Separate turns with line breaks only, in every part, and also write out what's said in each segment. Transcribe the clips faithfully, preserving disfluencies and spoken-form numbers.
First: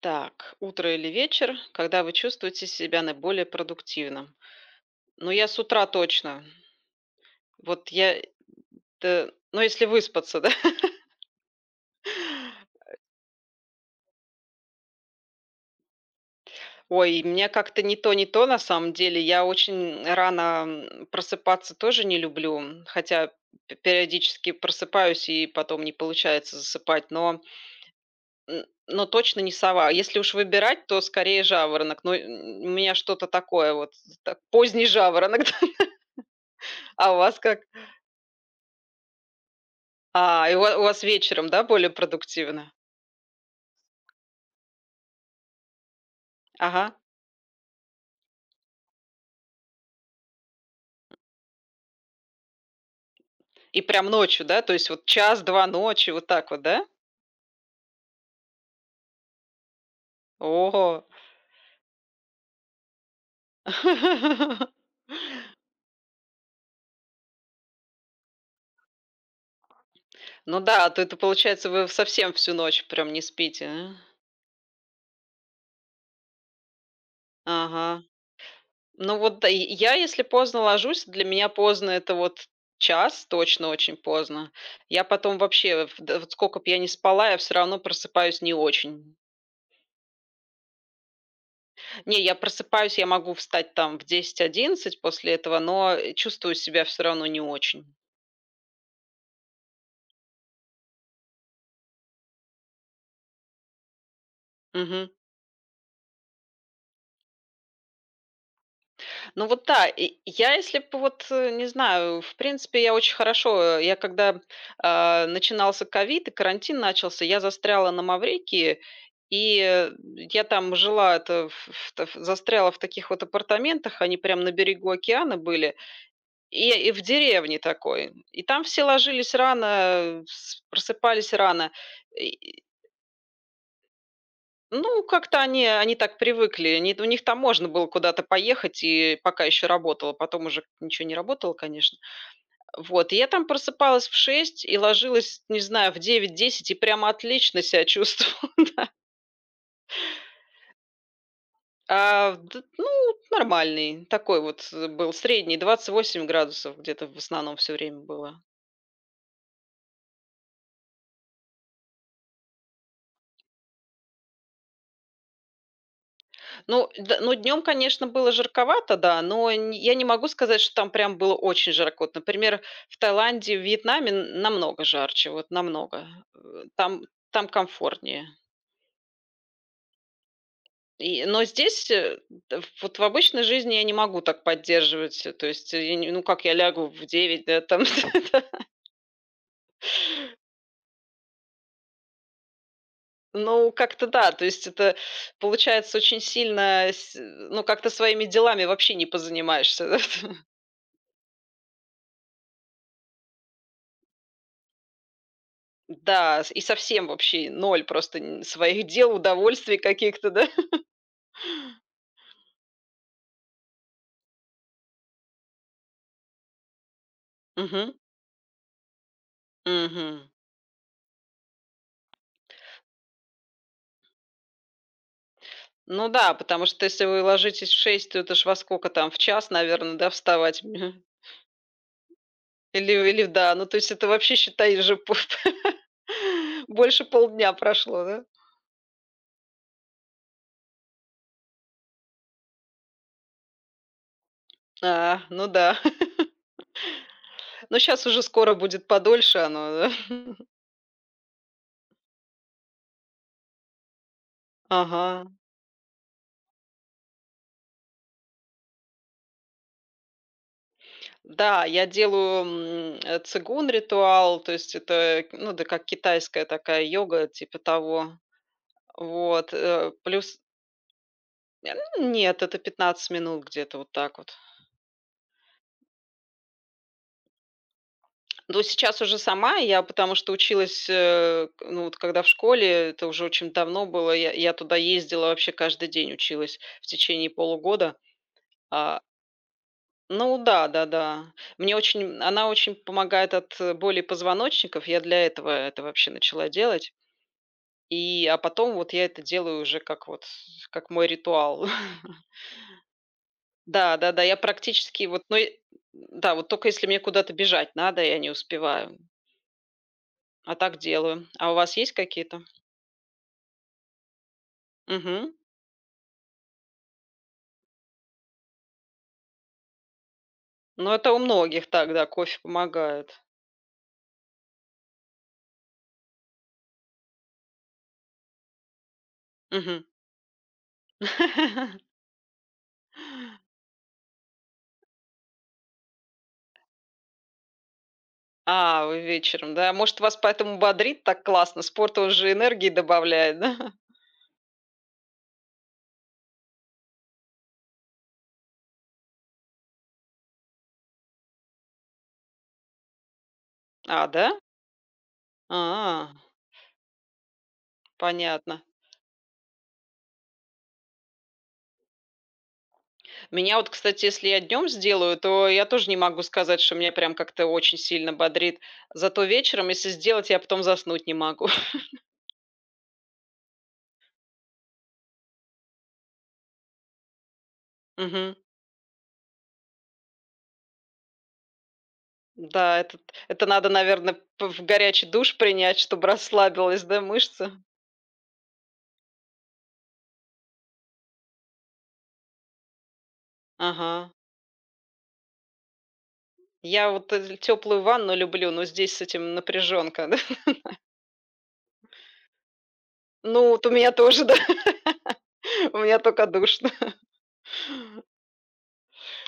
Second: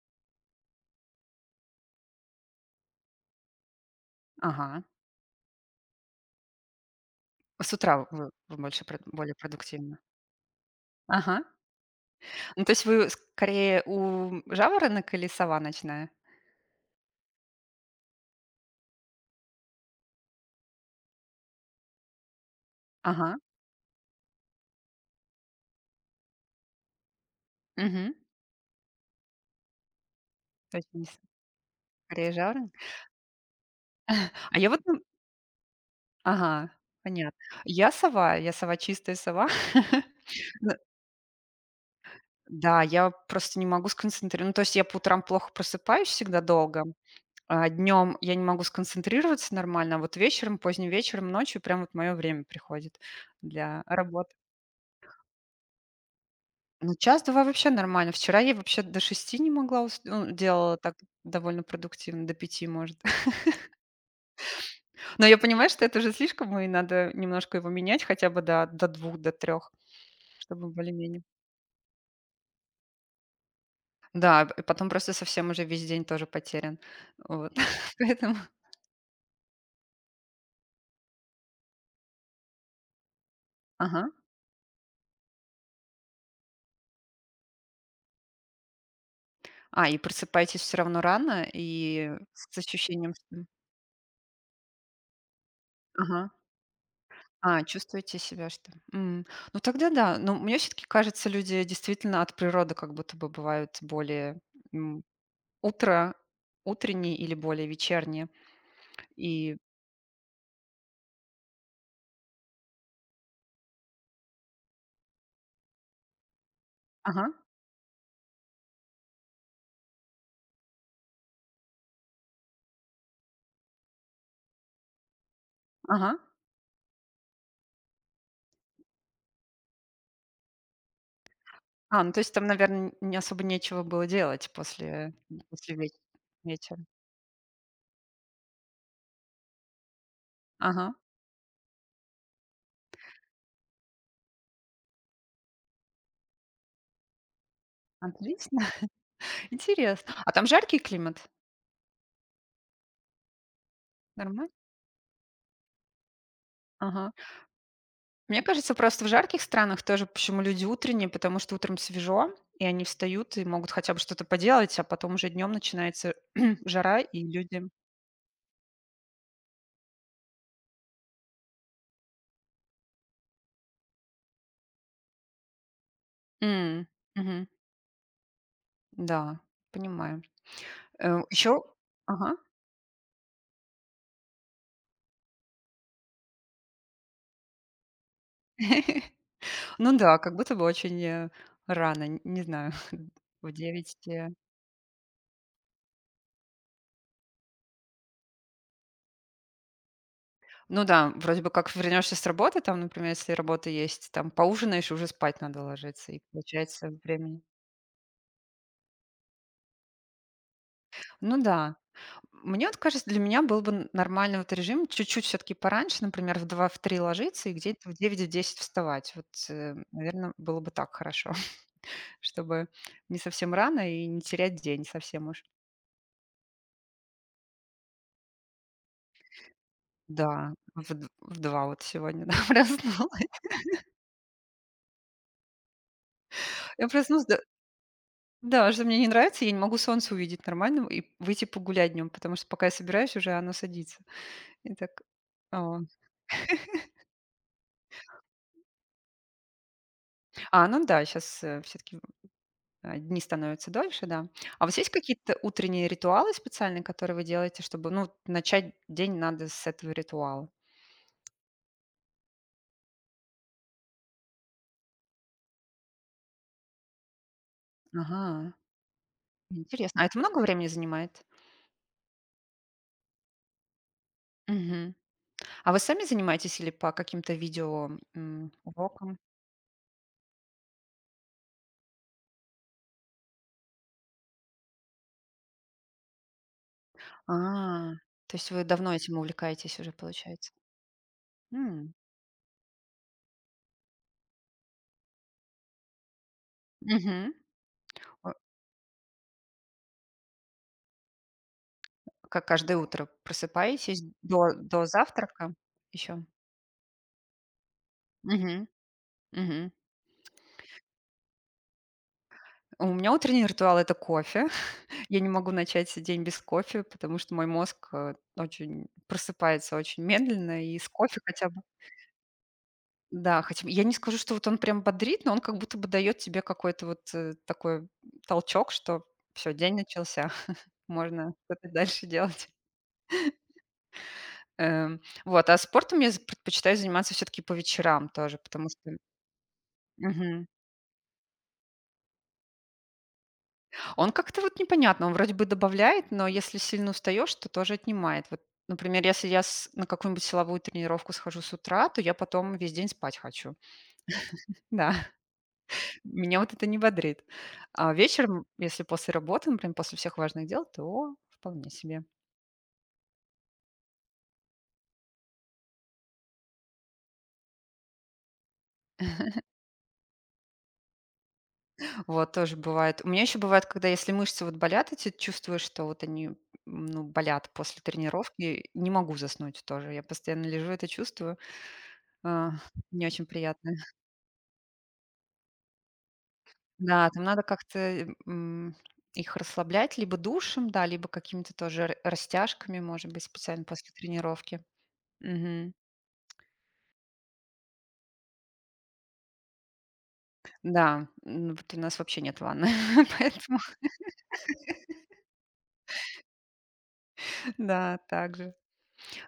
Так, утро или вечер, когда вы чувствуете себя наиболее продуктивным?
Ага.
Ну, я с утра точно.
С
Вот
утра
я,
вы вы больше прод
это-
более
ну, если
продуктивно.
выспаться, да?
Ага. Ну, то есть вы скорее у жаворонок или сова ночная?
Ой, мне как-то не то, не то на самом деле. Я очень рано м, просыпаться тоже не люблю, хотя
Ага.
п- периодически просыпаюсь и потом не получается засыпать, но,
Мгм.
м, но точно не сова. Если уж
То
выбирать,
есть
то
не с
скорее жаворонок. Но
скорее
м, у
жаворонок.
меня что-то такое вот, так,
А я вот
поздний
ну
жаворонок.
Ага,
А у
понятно.
вас как?
Я сова, я сова, чистая сова.
А, и у ва
Н
у вас вечером, да, более продуктивно?
Да, я просто не могу сконцентрироваться. Ну, то есть я по утрам плохо просыпаюсь, всегда долго,
Ага.
а днем я не могу сконцентрироваться нормально, а вот вечером, поздним вечером, ночью прям вот мое время приходит
И
для
прям
работы.
ночью, да? То есть вот час-два ночи, вот так вот, да?
Ну, час два вообще нормально. Вчера я вообще до шести не могла ус ну, делала
Ого!
так довольно продуктивно, до пяти, может. Но я понимаю, что это уже слишком, и надо немножко его менять хотя бы до до двух, до трех,
Ну
чтобы
да, а то это
более-менее.
получается, вы совсем всю ночь прям не спите,
Да, и потом просто совсем уже весь день тоже потерян. Вот,
а? Ага.
поэтому
Ну вот да, и я, если поздно ложусь, для меня поздно- это вот час, точно очень
Ага.
поздно. Я потом вообще, в да вот сколько бы я ни спала, я все равно просыпаюсь не очень.
А, и просыпаетесь все равно рано и
Не, я
с
просыпаюсь, я
ощущением,
могу
что
встать там в десять, одиннадцать после этого, но, э,
Ага.
чувствую себя все равно не
А,
очень.
чувствуете себя, что М. Ну, тогда да. Но мне все таки кажется, люди действительно от природы как будто бы бывают более,
Мгм.
Утро утреннее или более вечернее?
Ну
И
вот да, и я, если б вот, э, не знаю, в принципе, я очень хорошо, э, я когда, а, начинался ковид и карантин начался,
ага,
я застряла на Маврикии, и, э, я там жила, это, в в та ф застряла в таких вот апартаментах, они прям на берегу океана были,
ага.
и и в деревне такой. И там все ложились рано, э, с просыпались рано.
А, ну, то есть там, наверное, не особо нечего было делать
Ну,
после
как-то они
после ве
они так привыкли.
вечера.
Они у них там можно было куда-то поехать, и пока еще работала, потом уже
Ага,
ничего не работало, конечно. Вот, и я там просыпалась в шесть и ложилась, не знаю, в девять-десять и прямо отлично себя чувствовала.
отлично, интересно. А там жаркий климат?
А, д- ну, нормальный такой
Нормально?
вот э, был, средний, двадцать восемь градусов где-то
Ага.
в основном все время
Мне
было.
кажется, просто в жарких странах тоже почему люди утренние, потому что утром свежо, и они встают и могут хотя бы что-то поделать, а потом уже днем начинается
Ну
жара,
да,
и
ну, днем,
люди.
конечно, было жарковато, да, но н я не могу сказать, что там прям было очень жарко. Вот, например, в Таиланде, в Вьетнаме н намного жарче, вот намного. Э,
М,
там
мгм.
там комфортнее.
Да, понимаю. Э,
И но
еще
здесь, э,
Ага.
д вот в обычной жизни я не могу так поддерживать, э, то есть э, я не ну, как я лягу в девять, да, там,
Ну да, как будто бы очень, э, рано, н не знаю, в
ну,
девять
как-то
э.
да, то есть это получается очень сильно с ну, как-то своими делами вообще не позанимаешься,
Ну да, вроде бы как вернешься с работы, там, например, если работа есть, там поужинаешь, и уже спать надо ложиться, и
Да, с и
получается
совсем
времени
вообще ноль просто н своих дел, удовольствий каких-то, да?
Ну да. Мне вот кажется, для меня был бы н нормальный вот режим чуть-чуть все таки пораньше, например, в два в три ложиться и где-то
Мгм,
в девять в десять вставать. Вот,
мгм.
наверное, было бы так хорошо, чтобы не совсем рано и не терять день совсем уж.
Ну да, потому что если вы ложитесь в шесть, то это ж во сколько там, в час, наверное, да,
Да,
вставать?
в
Мгм.
д в два вот сегодня, да,
Или или
проснулась.
да, ну то есть это вообще, считай, же по
Я
больше
проснулась.
полдня прошло, да?
Да, что мне не нравится, я не могу солнце увидеть нормально и выйти погулять днем, потому что пока я собираюсь, уже оно садится. И так,
А, ну да.
а,
Но сейчас уже скоро будет подольше оно, да?
а, ну да, сейчас все-таки дни становятся дольше, да. А у вас есть
Ага.
какие-то утренние ритуалы специальные, которые вы делаете, чтобы, ну, начать день надо с этого ритуала?
Да, я делаю, м, э, цигун ритуал, то есть это, ну, да, как китайская такая йога, типа того.
Ага,
Вот, э,
интересно. А это много
плюс
времени занимает?
э, ну, нет, это пятнадцать минут где-то вот так вот.
Мгм. А вы сами занимаетесь или по каким-то видео м,
Но сейчас
урокам?
уже сама я, потому что училась, э, к- ну вот когда в школе, это уже очень давно было, я, я туда ездила вообще каждый день училась в течение
А,
полугода.
то есть вы давно
А,
этим увлекаетесь уже,
ну
получается?
да, да, да. Мне
М,
очень, она очень помогает от э, боли позвоночников. Я для этого это вообще начала делать.
мгм.
И, а потом вот я это делаю уже как вот, как мой ритуал.
Как каждое утро
Да,
просыпаетесь
да-да, я
до до
практически вот, ну,
завтрака
и
еще?
да, вот только если мне куда-то бежать надо, я не
Мгм,
успеваю,
мгм.
а так делаю. А у вас есть какие-то?
У меня утренний ритуал — это кофе. Я не
Угу.
могу начать день без кофе, потому что мой мозг, э, очень просыпается очень медленно, и с
Ну, это у
кофе хотя бы
многих так, да, кофе помогает.
Да, хотя бы я не скажу, что вот он прям бодрит, но он как будто бы дает тебе какой-то вот, э, такой толчок, что все день
Мгм.
начался, можно что-то дальше делать. Эм, вот, а спортом я з предпочитаю заниматься все таки по вечерам тоже, потому
А,
что
вы вечером, да? Может, вас
Мгм.
поэтому бодрит так классно? Спорт, он же энергии добавляет, да?
Он как-то вот непонятно, он вроде бы добавляет, но если сильно устаешь, то тоже отнимает. Вот, например, если я с- на какую-нибудь силовую тренировку схожу с утра, то я потом весь день спать хочу.
А, да?
Да,
А,
меня вот это не бодрит. А вечером,
понятно.
если после работы, например, после всех важных дел, то вполне себе.
Меня вот, кстати, если я днем сделаю, то я тоже не могу сказать, что меня прям как-то очень сильно бодрит. Зато вечером, если сделать, я потом заснуть не могу.
Вот, тоже бывает. У меня еще бывает, когда если мышцы вот болят, эти чувствуешь, что вот они м, ну, болят после
Мгм.
тренировки, не могу заснуть тоже. Я постоянно лежу, это чувствую. А,
Да, это
не очень
это надо,
приятно.
наверное, в горячий душ принять, чтобы расслабилась, да,
Да, там надо
мышца?
как-то, э, м, их расслаблять либо душем, да, либо какими-то тоже р растяжками, может быть, специально
Ага.
после тренировки. Мгм.
Я вот, теплую ванну люблю, но здесь с этим напряжёнка,
Да, м, вот у нас вообще нет ванны,
Ну,
поэтому
вот у меня тоже, да. У меня только душно.
да, также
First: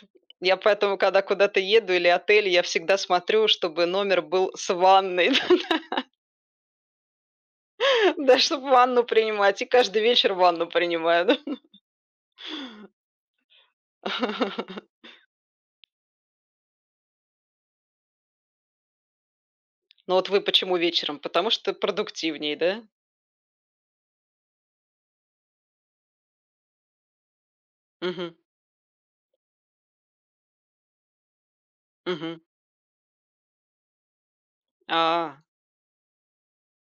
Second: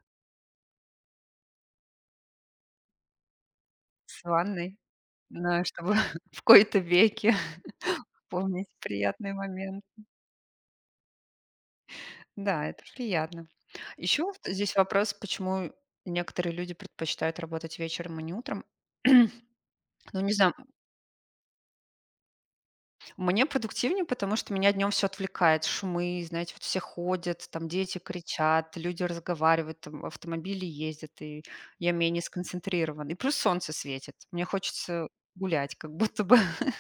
Я поэтому, когда куда-то еду или отель, я всегда смотрю, чтобы номер
с
был с
ванной,
ванной,
на чтобы в кои-то веки
да,
помнить
чтобы ванну
приятный
принимать, и
момент.
каждый вечер ванну принимаю, да.
Да, это приятно. Еще вот здесь вопрос, почему некоторые люди предпочитают работать вечером, а не утром.
Ну,
Ну,
вот
не
вы
знаю,
почему вечером? Потому что продуктивнее, да?
мне продуктивнее, потому что меня днем все отвлекает. Шумы, знаете, вот все ходят, там дети
Угу.
кричат, люди разговаривают, там автомобили ездят, и я менее
Угу.
сконцентрирована. И плюс солнце светит. Мне хочется
А.
гулять, как будто бы.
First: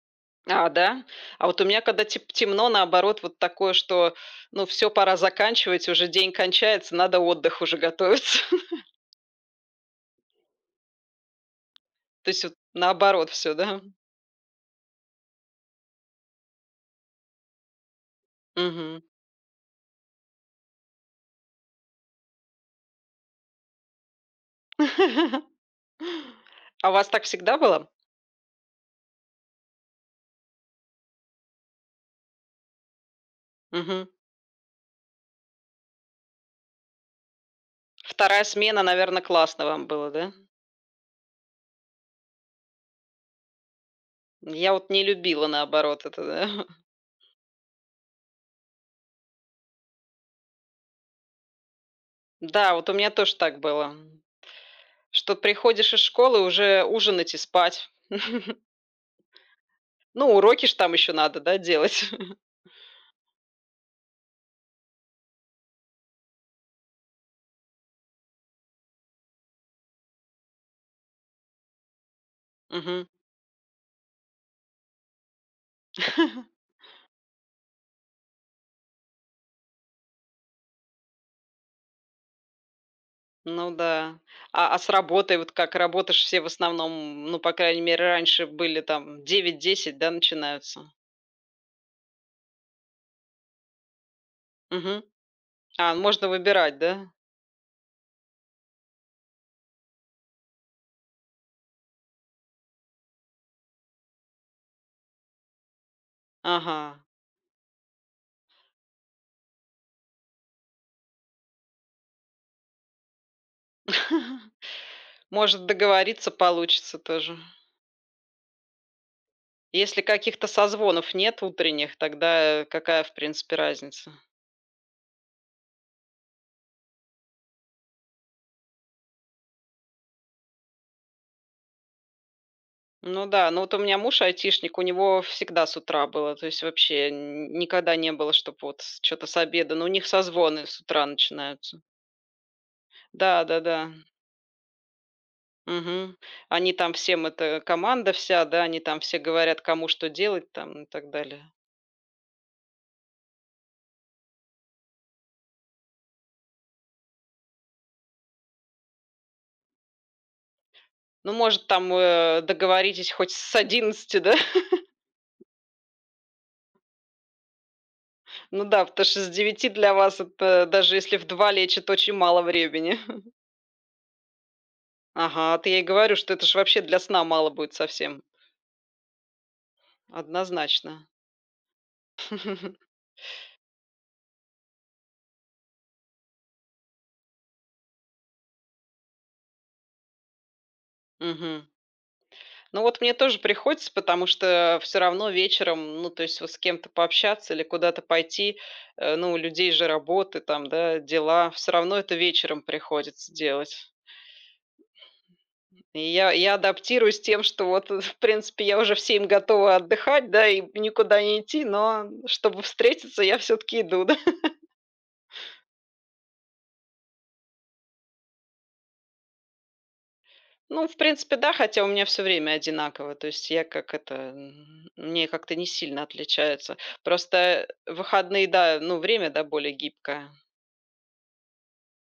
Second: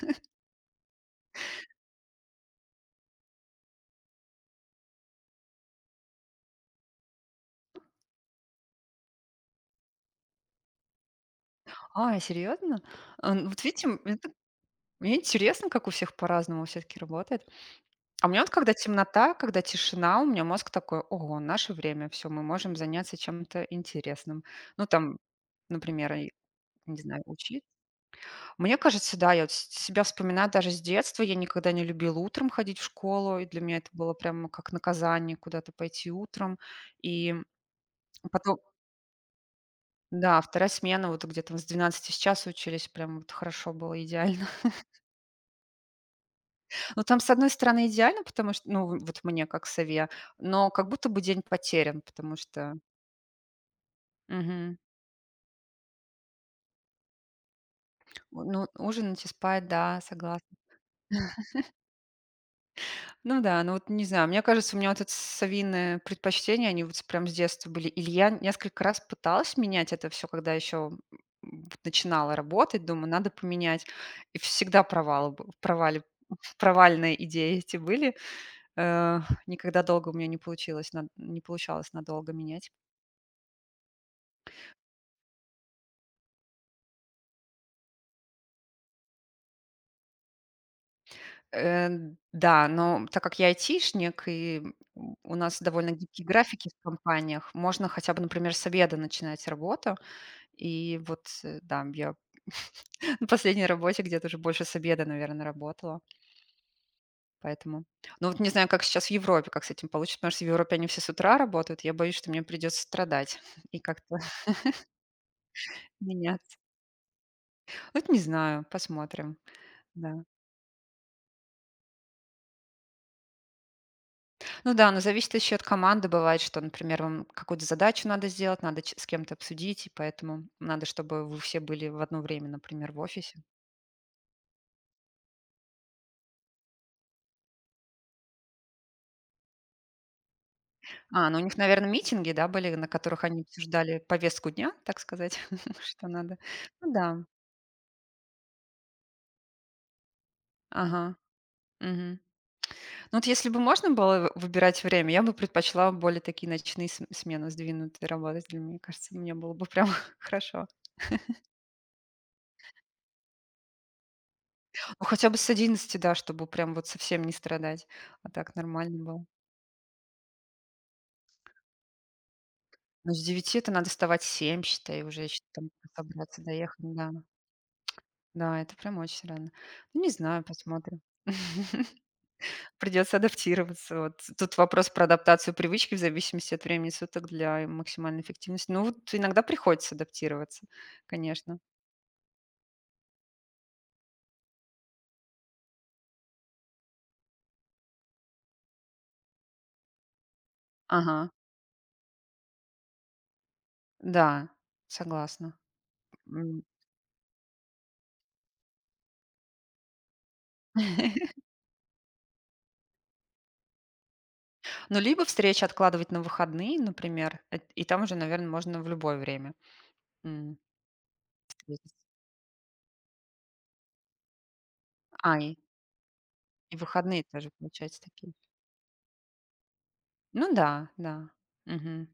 А, да? А вот у меня, когда теп темно, наоборот, вот такое, что, ну, все пора заканчивать, уже день кончается, надо отдых уже готовиться.
А,
То есть вот
серьезно?
наоборот
А, ну
все,
вот
да?
видите, м, это- мне интересно, как у всех по-разному все-таки работает. А у меня вот когда
Мгм.
темнота, когда тишина, у меня мозг такой, ого, наше время, все, мы можем заняться чем-то интересным. Ну, там, например, и,
А у
не
вас
знаю,
так всегда
учить.
было?
Мне кажется, да, я вот с себя вспоминаю даже с детства. Я никогда не любила утром ходить в школу, и для меня это
Мгм.
было прямо как наказание куда-то пойти утром. И
вторая
потом,
смена, наверное, классно вам было, да?
да, вторая смена, вот где то с двенадцати с часа учились, прям вот хорошо было, идеально.
Я вот не любила, наоборот, это, да.
Но там, с одной стороны, идеально, потому что, ну, вот мне как сове, но как будто бы день потерян, потому
Да,
что
вот у меня тоже так было,
Мгм.
что приходишь из школы уже ужинать и спать.
Ну, ужинать и спать, да,
Ну,
согласна.
уроки ж там еще надо, да, делать.
Ну да, ну вот не знаю, мне кажется, у меня вот это совиные предпочтения, они вот с прям с детства были. Или я несколько раз пыталась менять это все, когда еще начинала работать,
Мгм.
думаю, надо поменять. И всегда провалы бы провали провальные идеи эти были. Э, Никогда долго у меня не получилось, на не получалось надолго менять.
Ну да. А а с работой вот как? Работаешь все в основном, ну, по крайней мере, раньше были там девять-десять, да, начинаются?
Э, да, но так как я айтишник, и
Мгм.
у у нас довольно
А,
гибкие
можно
графики
выбирать,
в
да?
компаниях, можно хотя бы, например, с обеда начинать работу. И вот, э, да, я на последней работе где-то уже больше с обеда, наверное, работала,
Ага.
поэтому. Ну, вот не знаю, как сейчас в Европе, как с этим получится, потому что в Европе они все с утра работают. Я боюсь, что мне придется страдать и как-то
Может, договориться
меняться.
получится тоже.
Вот не знаю, посмотрим.
Если
Да.
каких-то созвонов нет утренних, тогда э, какая, в принципе, разница?
Ну да, но зависит еще от команды. Бывает, что, например, вам какую-то задачу надо сделать, надо ч- с кем-то обсудить, и поэтому надо, чтобы вы все были в одно время, например, в
Ну
офисе.
да, ну вот у меня муж айтишник, у него всегда с утра было, то есть вообще н- никогда не было, чтобы вот что то с обеда, но у них созвоны с утра
А, ну у них,
начинаются.
наверное, митинги, да, были, на которых они
Да, да, да.
обсуждали повестку дня, так сказать, что
Мгм.
надо.
Они
Ну
там
да,
всем это команда вся, да, они там все говорят, кому что делать там и так
ага.
далее.
Мгм. Ну вот если бы можно было в- выбирать время, я бы предпочла более такие ночные см- смены сдвинутые работать. Для меня кажется, мне было бы прям хорошо.
Ну, может, там, э, договоритесь хоть с одиннадцати, да?
Ну хотя бы с одиннадцати, да, чтобы прям вот совсем не страдать. А так
Ну да,
нормально
потому что
было.
с девяти для вас это, даже если в два лечит очень мало времени.
Но с девяти это надо вставать в семь, считай, уже ещё
Ага, вот
там
я и говорю, что
собраться,
это ж
доехать,
вообще для
да.
сна мало будет совсем.
Да, это прям очень рано. Ну, не знаю, посмотрим.
Однозначно.
Придется адаптироваться. Вот. Тут вопрос про адаптацию привычки в зависимости от времени суток для максимальной эффективности. Ну, вот иногда приходится адаптироваться, конечно.
Мгм. Ну вот мне тоже приходится, потому что все равно вечером, ну, то есть вот с кем-то пообщаться или куда-то пойти, э, ну, у людей же работы там, да,
Ага,
дела, все равно это вечером приходится делать.
да, согласна.
И я я
М.
адаптируюсь тем, что вот, э, в принципе, я уже в семь готова отдыхать, да, и никуда не идти, но чтобы встретиться, я все таки иду, да.
Ну, либо встречи откладывать на выходные, например, эт и там уже, наверное, можно в любое время, м,
Ну, в принципе, да, хотя у
встретиться.
меня все время одинаково, то есть я как это, м, мне
А,
как-то
и
не сильно
и
отличается.
выходные
Просто,
тоже,
э,
получается, такие.
выходные, да, ну, время, да, более гибкое.
Ну да, да. Мгм.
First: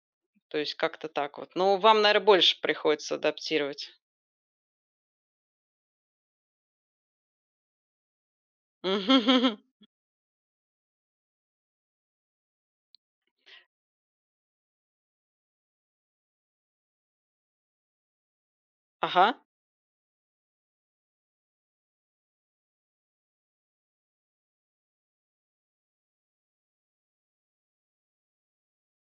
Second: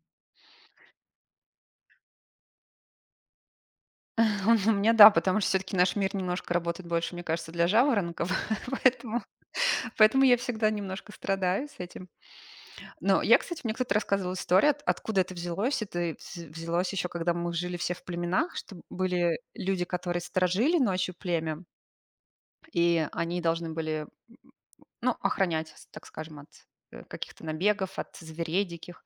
То есть как-то так вот. Но вам, наверное, больше приходится адаптировать.
У меня, да, потому что все таки наш мир немножко работает больше, мне кажется, для жаворонков, поэтому
Мгм.
поэтому я всегда немножко страдаю с этим. Но я, кстати, мне кто-то рассказывал историю, от откуда это взялось. Это вз взялось еще, когда мы жили все в племенах, что
Ага.
были люди, которые сторожили ночью племя, и они должны были, ну, охранять, с так скажем, от, э, каких-то набегов, от зверей диких.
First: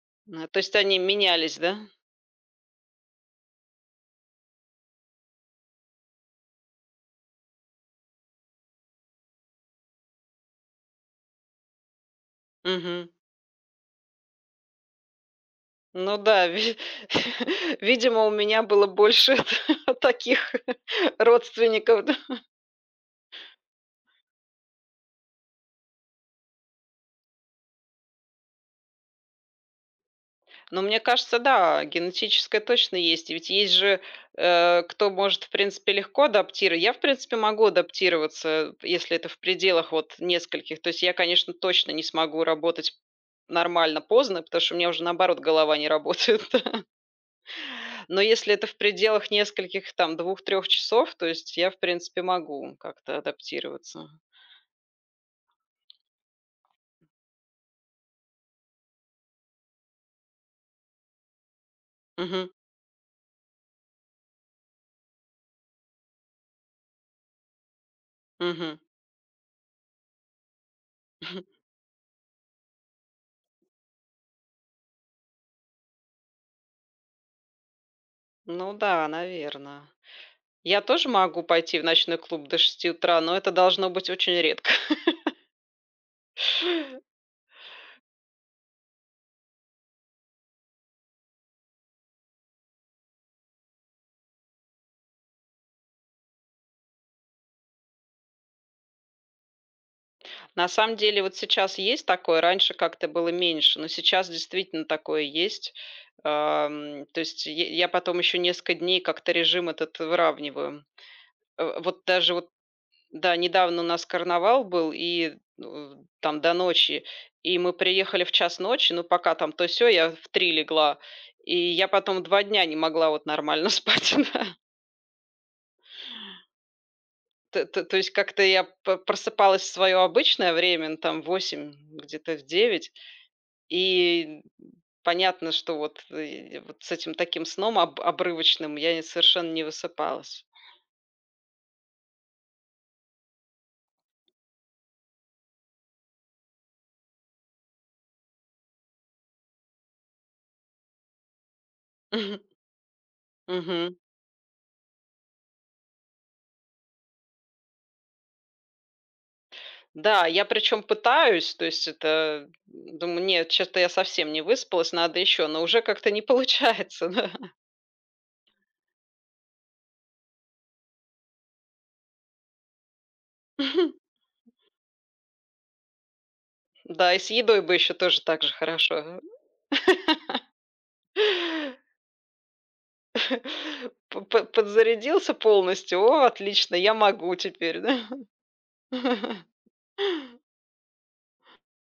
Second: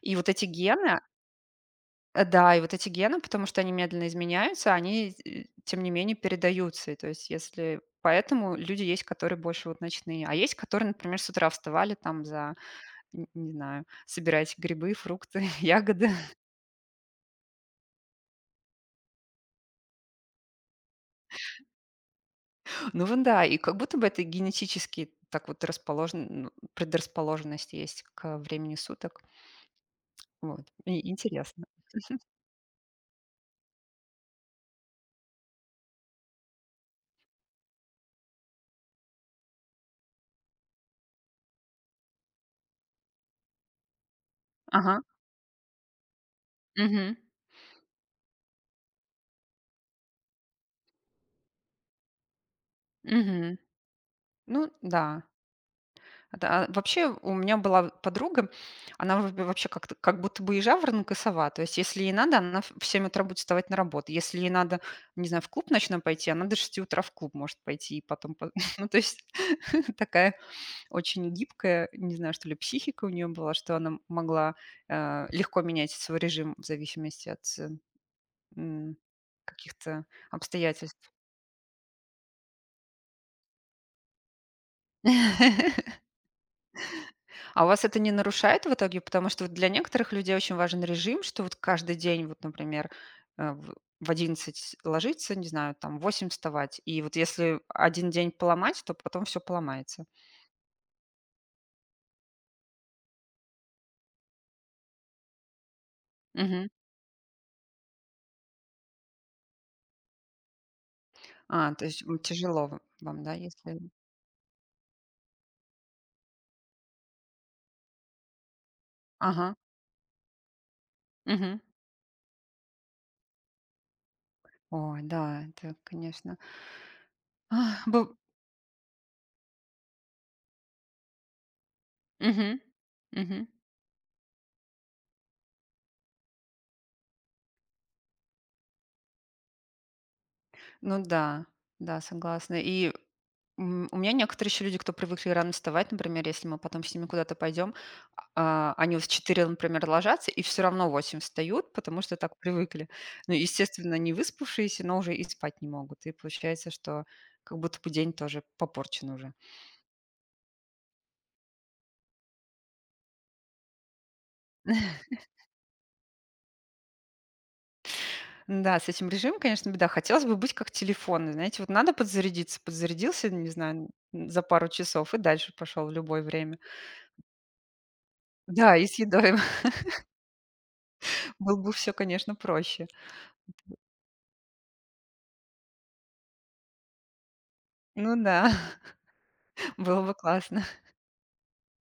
И вот
Ну,
эти
то есть они
гены
менялись, да?
э, да, и вот эти гены, потому что они медленно изменяются, они, э, тем не менее, передаются. И то есть если поэтому люди есть, которые больше вот ночные, а есть, которые, например, с утра вставали там за
Мгм.
Н не знаю, собирать грибы, фрукты, ягоды.
Ну да, ви видимо, у меня было больше таких родственников.
Ну вон да, и как будто бы это генетически так вот расположен ну, предрасположенность есть к времени суток. Вот,
Но мне
и
кажется,
интересно.
да, генетическое точно есть. И ведь есть же, э, кто может, в принципе, легко адаптировать. Я, в принципе, могу адаптироваться, если это в пределах вот нескольких. То есть я, конечно, точно не смогу работать нормально поздно, потому что у меня
Ага.
уже, наоборот, голова не работает.
Мгм.
Но если это в пределах нескольких, там, двух-трех часов, то есть я, в принципе, могу как-то
Мгм.
адаптироваться.
Ну да. Да, а вообще у меня была подруга, она вроде вообще как-то как будто бы и жаворонок, и сова. То есть если ей надо,
Мгм.
она в семь утра будет вставать на работу. Если ей надо, не знаю, в клуб ночной пойти, она до шести утра в клуб может пойти и потом по
Мгм.
ну, то есть такая очень гибкая, не знаю, что ли, психика у нее была, что она могла, э, легко менять свой режим в зависимости от, э,
Ну
м,
да, наверное.
каких-то
Я тоже
обстоятельств.
могу пойти в ночной клуб до шести утра, но это должно быть очень редко.
А у вас это не нарушает в итоге? Потому что вот для некоторых людей очень важен режим, что вот каждый день, вот, например, э, в в одиннадцать ложиться, не знаю, там в восемь вставать. И вот если один день поломать, то потом все поломается.
На самом деле вот сейчас есть такое, раньше как-то было меньше, но сейчас действительно такое есть.
Мгм.
Ам, то есть е- я потом еще несколько дней как-то режим этот выравниваю.
А,
Э,
то есть,
Вот
м,
даже вот,
тяжело в вам, да,
да,
если
недавно у нас карнавал был, и ну, там до ночи, и мы приехали в час ночи, ну пока там
Ага.
то все, я в три легла, и
Мгм.
я потом два дня не могла вот нормально спать. Да.
Ой, да, это, конечно
Т- т-
Ах,
То есть
быв
как-то я п- просыпалась в свое обычное время, ну, там восемь где-то в
Мгм.
девять.
Мгм.
И понятно, что вот, э, вот с этим таким сном об обрывочным я и совершенно не высыпалась.
Ну да, да, согласна. И, м, у меня некоторые еще люди, кто привыкли рано вставать, например, если мы потом с ними куда-то пойдем, а, они вот в четыре, например, ложатся и все равно в восемь встают, потому что так привыкли. Ну, естественно,
Мгм.
не выспавшиеся, но уже и спать не могут. И получается, что как будто бы день тоже попорчен уже.
Да, я причем пытаюсь, то есть это, думаю, нет, что то я совсем не выспалась, надо еще, но уже как-то не получается, да.
Да, с этим режимом, конечно, беда. Хотелось бы быть как телефон. Знаете, вот надо подзарядиться, подзарядился, не знаю, н за пару часов и дальше пошел в любое время.
Да, и с едой бы еще тоже так же
Да, и с
хорошо.
едой было бы все, конечно, проще.
П п Подзарядился полностью, о, отлично, я могу теперь, да.
Ну да, было бы классно.